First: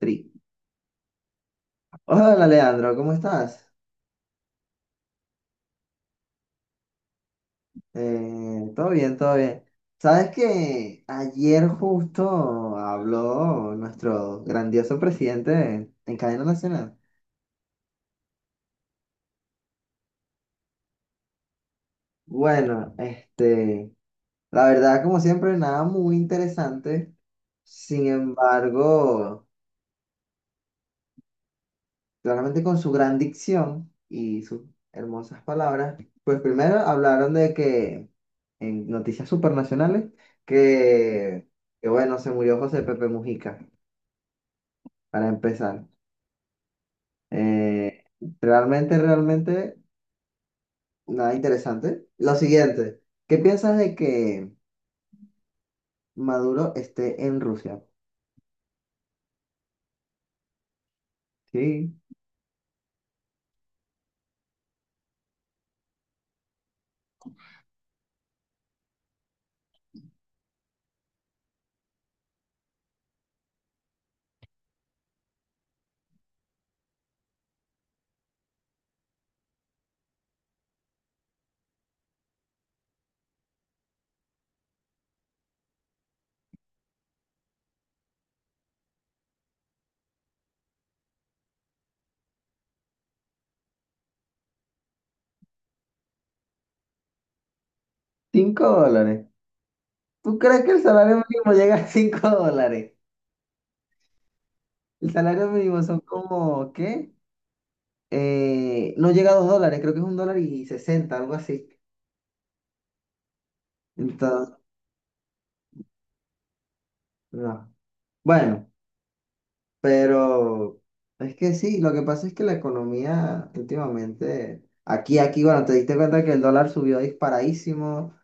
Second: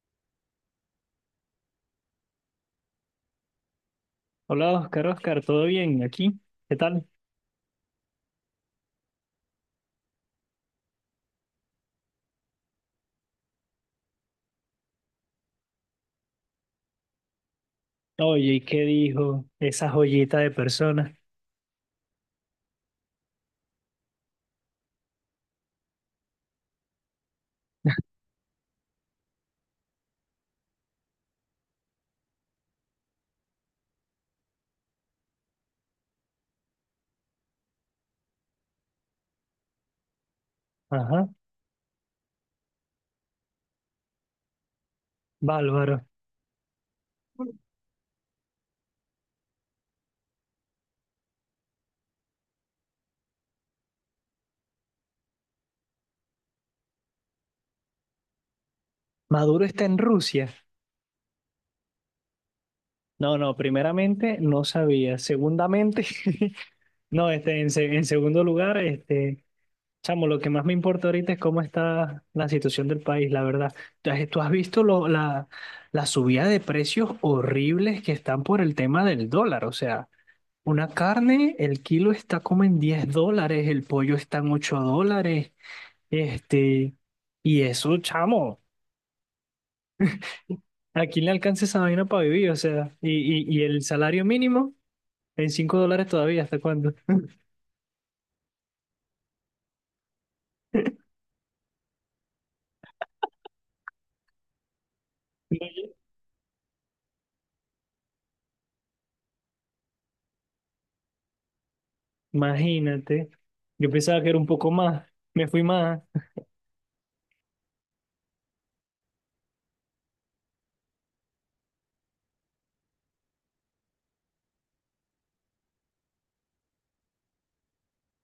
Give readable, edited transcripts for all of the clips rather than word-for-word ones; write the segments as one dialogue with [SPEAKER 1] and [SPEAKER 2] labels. [SPEAKER 1] Tri. Hola, Leandro, ¿cómo estás?
[SPEAKER 2] Hola Oscar, Oscar, ¿todo bien aquí? ¿Qué tal?
[SPEAKER 1] Todo bien, todo bien. ¿Sabes que ayer justo habló nuestro grandioso presidente en cadena nacional?
[SPEAKER 2] Oye, ¿y qué dijo esa joyita de persona?
[SPEAKER 1] Bueno, la verdad, como siempre, nada muy interesante. Sin embargo, claramente con su gran dicción y sus hermosas palabras, pues primero hablaron de que en noticias supernacionales,
[SPEAKER 2] Ajá,
[SPEAKER 1] que, que bueno, se murió José Pepe Mujica, para empezar.
[SPEAKER 2] bárbaro.
[SPEAKER 1] Eh, realmente, nada interesante. Lo siguiente, ¿qué piensas de que Maduro esté en Rusia?
[SPEAKER 2] ¿Maduro está en Rusia?
[SPEAKER 1] Sí,
[SPEAKER 2] No, no, primeramente no sabía. Segundamente, no, este, en segundo lugar, este, chamo, lo que más me importa ahorita es cómo está la situación del país, la verdad. ¿Tú has visto la subida de precios horribles que están por el tema del dólar? O sea. Una carne, el kilo está como en $10, el pollo está en $8, este, y eso, chamo, ¿a quién le alcanza esa vaina para vivir? O sea, y el salario mínimo en $5 todavía, ¿hasta cuándo?
[SPEAKER 1] cinco dólares. ¿Tú crees que el salario mínimo llega a 5 dólares? El salario mínimo son como, ¿qué? No llega a dos dólares, creo que es un dólar y sesenta, algo así.
[SPEAKER 2] Imagínate, yo pensaba que era un
[SPEAKER 1] Entonces,
[SPEAKER 2] poco más, me fui más.
[SPEAKER 1] no. Bueno, pero es que sí, lo que pasa es que la economía últimamente, aquí, bueno, te diste cuenta que el dólar subió disparadísimo.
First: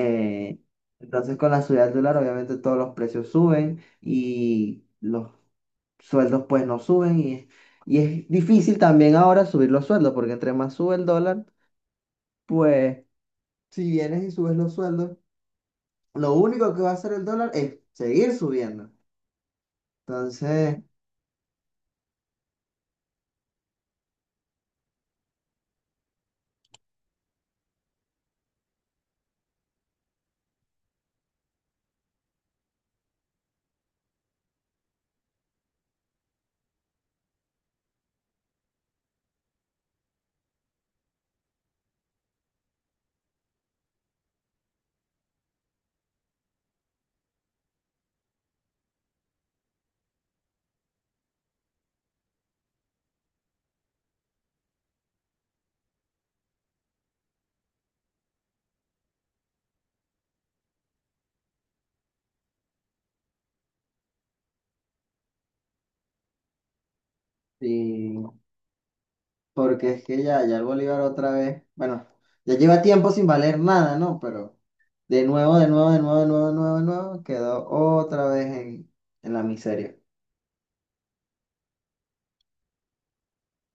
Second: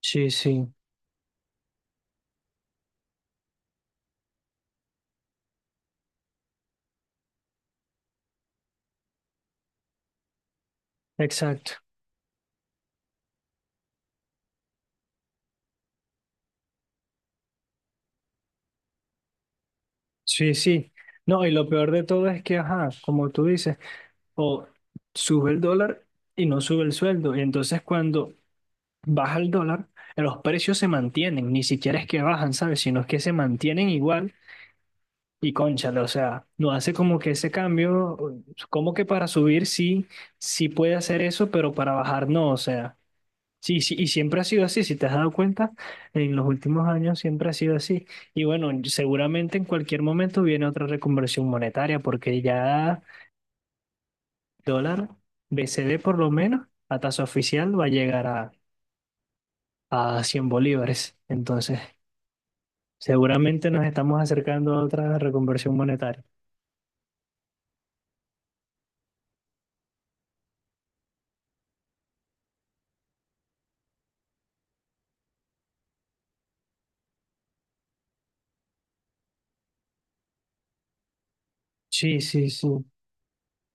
[SPEAKER 2] Sí, sí,
[SPEAKER 1] entonces, con la subida del dólar, obviamente todos los precios suben y los sueldos pues no suben y es difícil también ahora subir los sueldos porque entre más sube el dólar,
[SPEAKER 2] exacto.
[SPEAKER 1] pues si vienes y subes los sueldos lo único que va a hacer el dólar es seguir subiendo.
[SPEAKER 2] Sí,
[SPEAKER 1] Entonces,
[SPEAKER 2] sí. No, y lo peor de todo es que, ajá, como tú dices, o sube el dólar y no sube el sueldo. Y entonces cuando baja el dólar, los precios se mantienen, ni siquiera es que bajan, ¿sabes? Sino es que se mantienen igual y cónchale, o sea, no hace como que ese cambio, como que para subir sí, sí puede hacer eso, pero para bajar no, o sea, sí, sí, y siempre ha sido así, si te has dado cuenta, en los últimos años siempre ha sido así. Y bueno, seguramente en cualquier momento viene otra reconversión monetaria, porque ya dólar, BCD por lo menos, a tasa oficial va a llegar a 100 bolívares, entonces... Seguramente nos estamos acercando a otra reconversión monetaria.
[SPEAKER 1] sí, porque es que ya el bolívar otra vez, bueno, ya lleva tiempo sin valer nada, ¿no? Pero de nuevo, de nuevo, de nuevo, de nuevo, de nuevo, de nuevo, quedó otra vez en la miseria.
[SPEAKER 2] Sí, sí, sí.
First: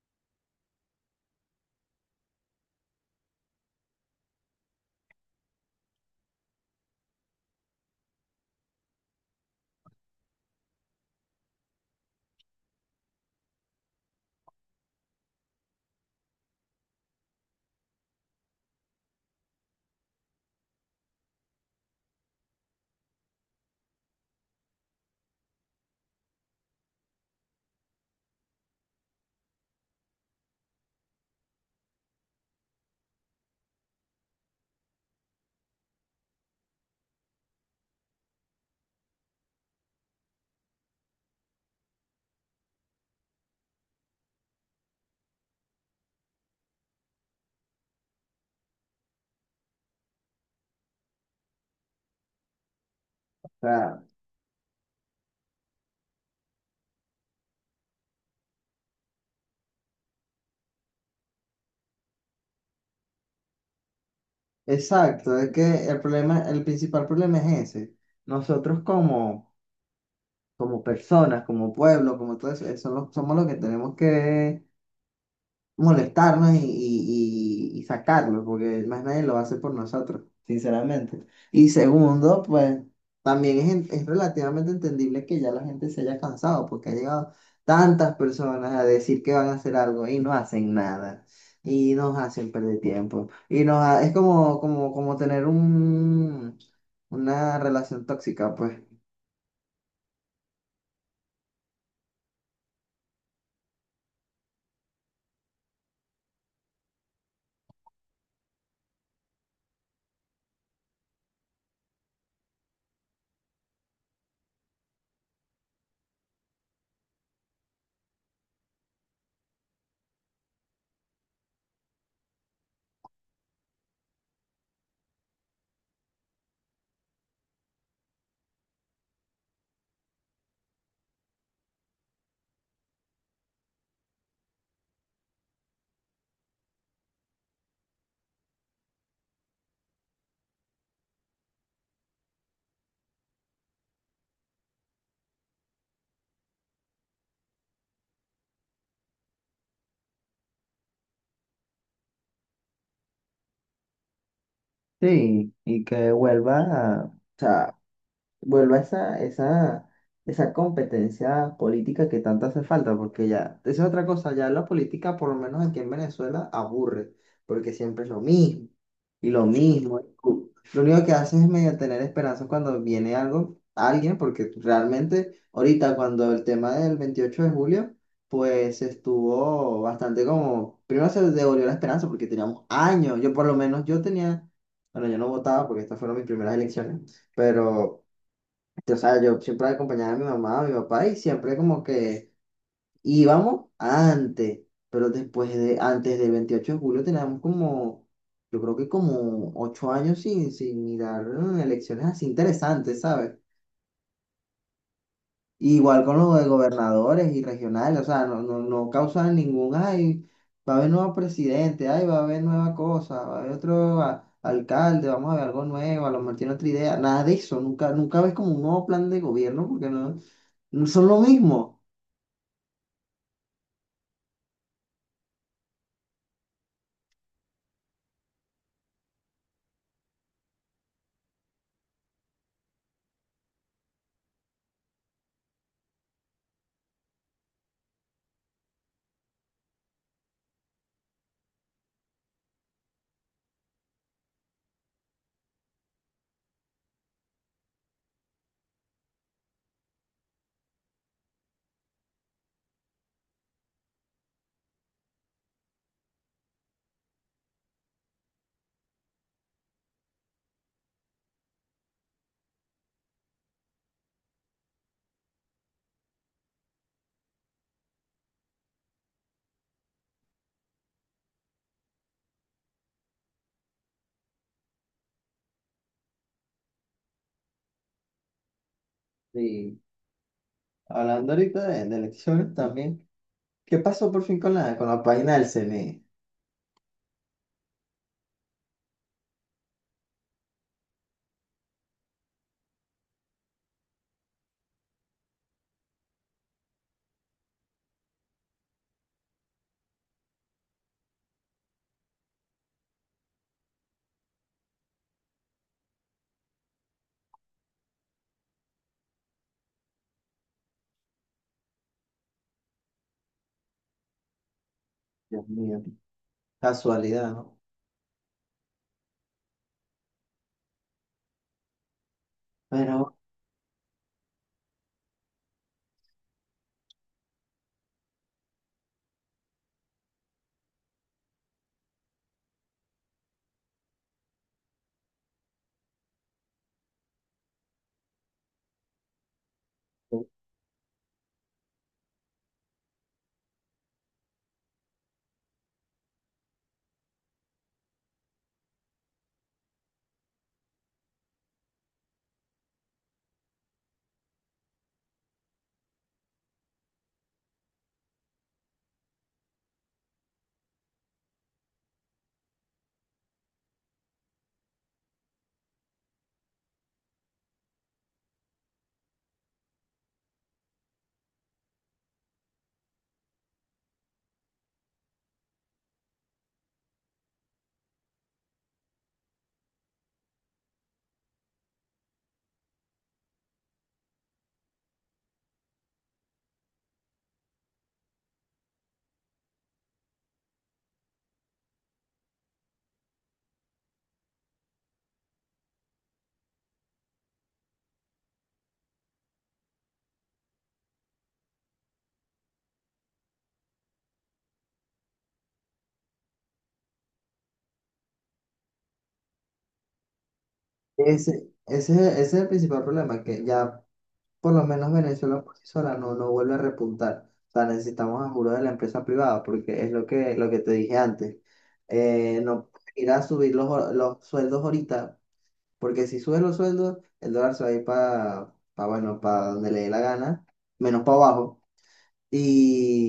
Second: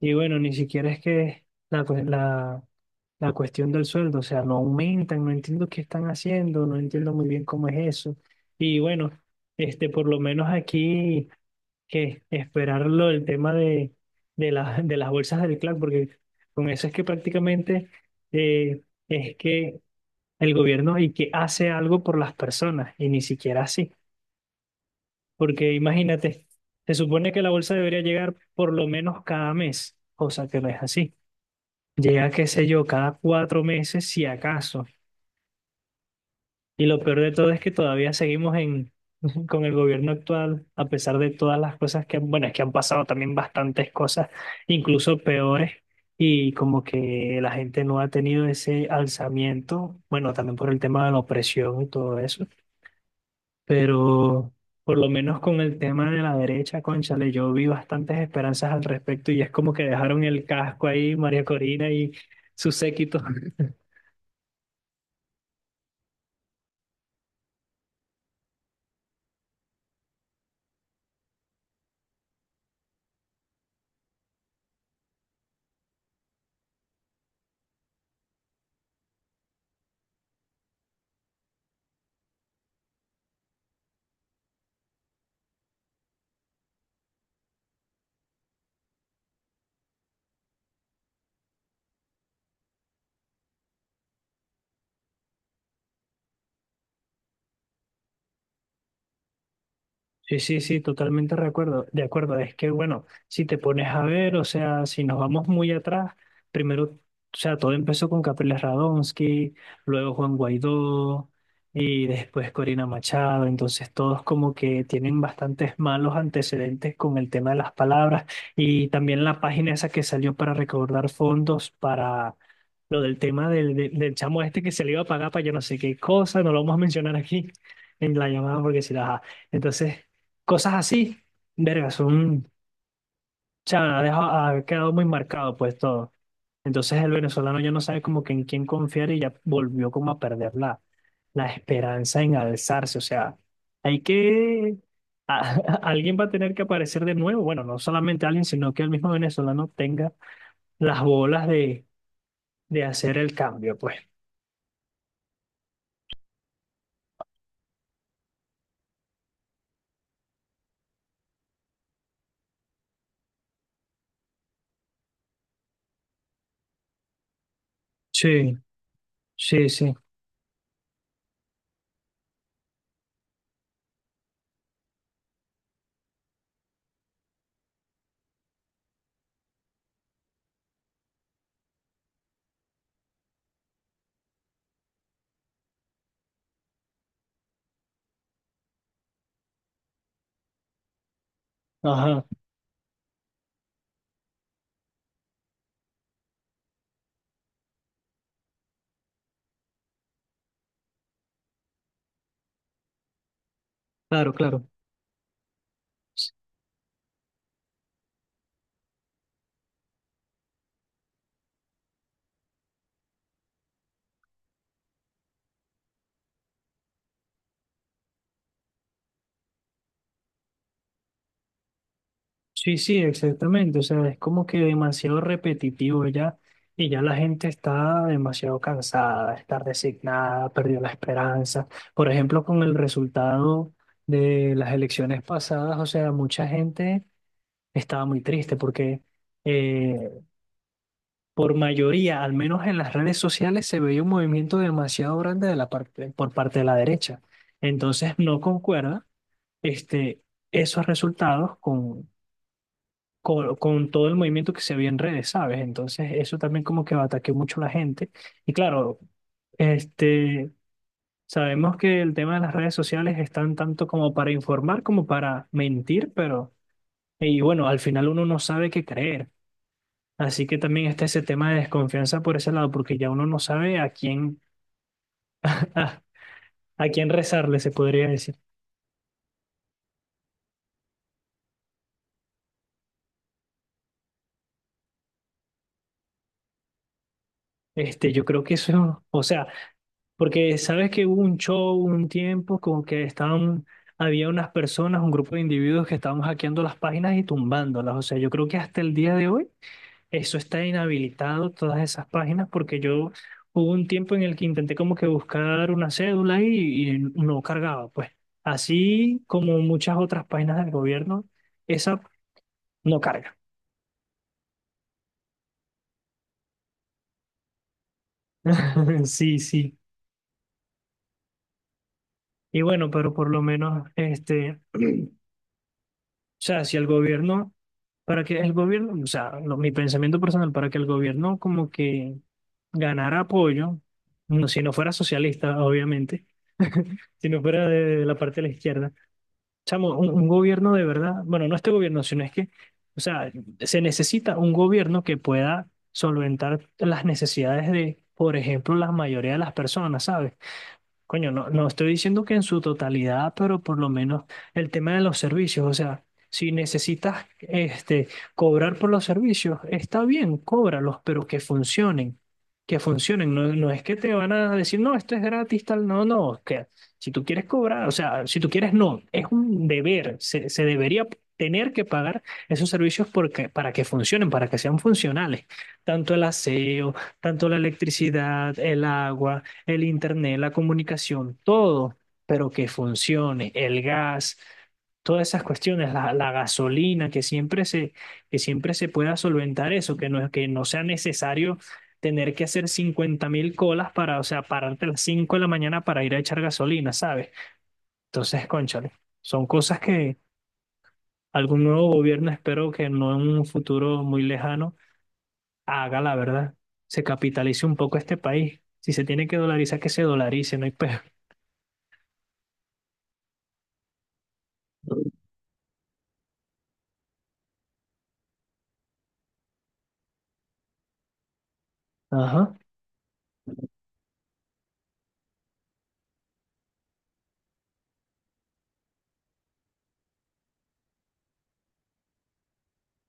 [SPEAKER 2] Y bueno, ni siquiera es que la, cue- la, la cuestión del sueldo, o sea, no aumentan, no entiendo qué están haciendo, no entiendo muy bien cómo es eso. Y bueno, este, por lo menos aquí que esperarlo el tema de las bolsas del CLAC, porque con eso es que prácticamente eh, es que el gobierno y que hace algo por las personas, y ni siquiera así. Porque imagínate, se supone que la bolsa debería llegar por lo menos cada mes, cosa que no es así. Llega, qué sé yo, cada 4 meses, si acaso. Y lo peor de todo es que todavía seguimos con el gobierno actual, a pesar de todas las cosas que, bueno, es que han pasado también bastantes cosas, incluso peores. Y como que la gente no ha tenido ese alzamiento, bueno, también por el tema de la opresión y todo eso,
[SPEAKER 1] O sea,
[SPEAKER 2] pero por lo menos con el tema de la derecha, cónchale, yo vi bastantes esperanzas al respecto y es como que dejaron el casco ahí, María Corina y su séquito.
[SPEAKER 1] exacto, es que el problema, el principal problema es ese. Nosotros como personas, como pueblo, como todo eso, eso lo- somos los que tenemos que molestarnos y sacarlo, porque más nadie lo hace por nosotros, sinceramente. Y segundo, pues también es, en- es relativamente entendible que ya la gente se haya cansado, porque ha llegado tantas personas a decir que van a hacer algo y no hacen nada. Y nos hacen perder tiempo. Y nos ha- es como tener una relación tóxica, pues.
[SPEAKER 2] Sí, sí, sí, totalmente de acuerdo. De acuerdo, es que bueno, si te pones a ver, o sea, si nos vamos muy atrás, primero, o sea, todo empezó con Capriles Radonsky, luego Juan Guaidó y después Corina Machado, entonces todos como que tienen bastantes malos antecedentes con el tema de las palabras y también la página esa que salió para recaudar fondos para lo del tema del chamo este que se le iba a pagar para yo no sé qué cosa, no lo vamos a mencionar aquí en la llamada porque si la... Entonces... Cosas así, verga, son, o sea, ha, dejado- ha quedado muy marcado pues todo. Entonces el venezolano ya no sabe como que en quién confiar y ya volvió como a perder la, la esperanza en alzarse. O sea, hay que, a- alguien va a tener que aparecer de nuevo. Bueno, no solamente alguien, sino que el mismo venezolano tenga las bolas de hacer el cambio, pues.
[SPEAKER 1] Sí, y que vuelva, o sea, vuelva esa, esa, esa competencia política que tanto hace falta, porque ya, esa es otra cosa, ya la política, por lo menos aquí en Venezuela, aburre, porque siempre es lo
[SPEAKER 2] Sí,
[SPEAKER 1] mismo, y lo
[SPEAKER 2] sí, sí.
[SPEAKER 1] mismo. Y cu- lo único que hacen es medio tener esperanza cuando viene algo, alguien, porque realmente ahorita cuando el tema del 28 de julio, pues estuvo bastante como, primero se devolvió la esperanza porque teníamos años, yo por lo menos yo tenía, bueno, yo no votaba porque estas fueron mis primeras elecciones, pero... O sea, yo siempre acompañaba a mi mamá, a mi papá y siempre como
[SPEAKER 2] Ajá,
[SPEAKER 1] que íbamos antes, pero antes del 28 de julio teníamos como, yo creo que como 8 años sin mirar elecciones así interesantes, ¿sabes?
[SPEAKER 2] claro, claro.
[SPEAKER 1] Igual con los de gobernadores y regionales, o sea, no causan ningún, ay, va a haber nuevo presidente, ay, va a haber nueva cosa, va a haber otro a- alcalde, vamos a ver algo nuevo, a lo mejor tiene otra idea, nada de eso, nunca ves como un nuevo plan de gobierno porque no. No son lo mismo.
[SPEAKER 2] Sí, sí, exactamente. O sea, es como que demasiado repetitivo ya y ya la gente está demasiado cansada, está resignada, perdió la esperanza. Por ejemplo, con el resultado de las elecciones pasadas, o sea, mucha gente estaba muy triste porque eh, por mayoría, al menos en las redes sociales, se veía un movimiento demasiado grande de la parte, por parte de la derecha. Entonces, no concuerda este, esos resultados con con todo el movimiento que se vio en redes, ¿sabes? Entonces, eso también como que ataqueó mucho a la gente. Y claro, este, sabemos que el tema de las redes sociales están tanto como para informar como para mentir, pero, y bueno, al final uno no sabe qué creer. Así que también está ese tema de desconfianza por ese lado, porque ya uno no sabe a quién, a, a quién rezarle, se podría decir.
[SPEAKER 1] Y hablando ahorita de elecciones también. ¿Qué pasó por fin con con la página del CNE?
[SPEAKER 2] Yo creo que eso, o sea, porque sabes que hubo un show un tiempo como que estaban, había unas personas, un grupo de individuos que estaban hackeando las páginas y tumbándolas. O sea, yo creo que hasta el día de hoy eso está inhabilitado, todas esas páginas, porque yo hubo un tiempo en el que intenté como que buscar una cédula y no cargaba. Pues así como muchas otras páginas del gobierno, esa no carga.
[SPEAKER 1] Dios mío, casualidad, ¿no?
[SPEAKER 2] Sí, sí. Y bueno,
[SPEAKER 1] Pero
[SPEAKER 2] pero por lo menos este... O sea, si el gobierno, para que el gobierno, o sea, mi pensamiento personal, para que el gobierno como que ganara apoyo, no, si no fuera socialista, obviamente, si no fuera de la parte de la izquierda, chamo, un gobierno de verdad, bueno, no este gobierno, sino es que, o sea, se necesita un gobierno que pueda solventar las necesidades de, por ejemplo, la mayoría de las personas, ¿sabes? Coño, no, no estoy diciendo que en su totalidad, pero por lo menos el tema de los servicios, o sea, si necesitas este, cobrar por los servicios, está bien, cóbralos, pero que funcionen, no, no es que te van a decir, no, esto es gratis, tal, no, no, que si tú quieres cobrar, o sea, si tú quieres, no, es un deber, se debería tener que pagar esos servicios porque, para que funcionen, para que sean funcionales, tanto el aseo, tanto la electricidad, el agua, el internet, la comunicación, todo, pero que funcione, el gas, todas esas cuestiones, la gasolina, que siempre se pueda solventar eso, que no sea necesario tener que hacer 50.000 colas para, o sea, pararte a las 5 de la mañana para ir a echar gasolina, ¿sabes? Entonces, cónchale, son cosas que algún nuevo gobierno, espero que no en un futuro muy lejano, haga la verdad, se capitalice un poco este país. Si se tiene que dolarizar, que se dolarice, no hay peor.
[SPEAKER 1] ese es el principal problema, que ya por lo menos Venezuela por sí sola no, no vuelve a repuntar. O sea, necesitamos ayuda de la empresa privada, porque es lo que te dije antes.
[SPEAKER 2] Ajá.
[SPEAKER 1] No ir a subir los, hor- los sueldos ahorita, porque si subes los sueldos, el dólar se va a ir para, bueno, para donde le dé la gana, menos para abajo.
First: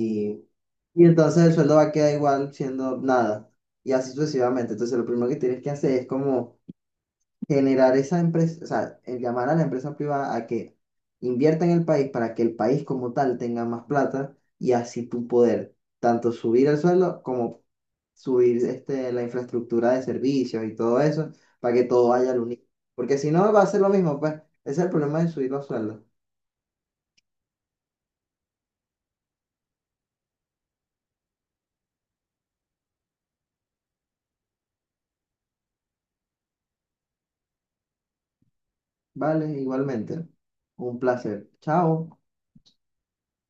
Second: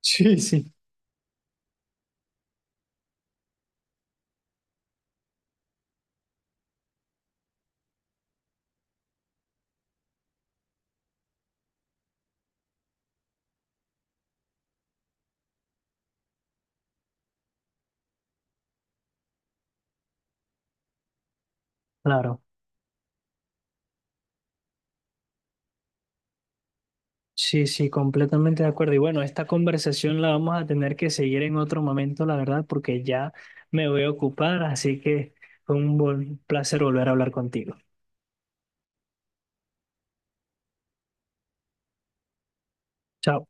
[SPEAKER 2] Sí, sí.
[SPEAKER 1] y entonces el sueldo va a quedar igual siendo nada. Y así sucesivamente. Entonces lo primero que tienes que hacer es como generar esa empresa, o sea, el llamar a la empresa privada a que invierta en el país para que el país como tal tenga más plata y así tú poder tanto subir el sueldo como subir este, la infraestructura de servicios y todo eso para que todo vaya al
[SPEAKER 2] Claro,
[SPEAKER 1] unísono. Porque si no va a ser lo mismo, pues. Ese es el problema de subir los sueldos.
[SPEAKER 2] sí, sí, completamente de acuerdo. Y bueno, esta conversación la vamos a tener que seguir en otro momento, la verdad, porque ya me voy a ocupar, así que fue un buen placer volver a hablar contigo.
[SPEAKER 1] Vale, igualmente. Un placer. Chao.
[SPEAKER 2] Chao.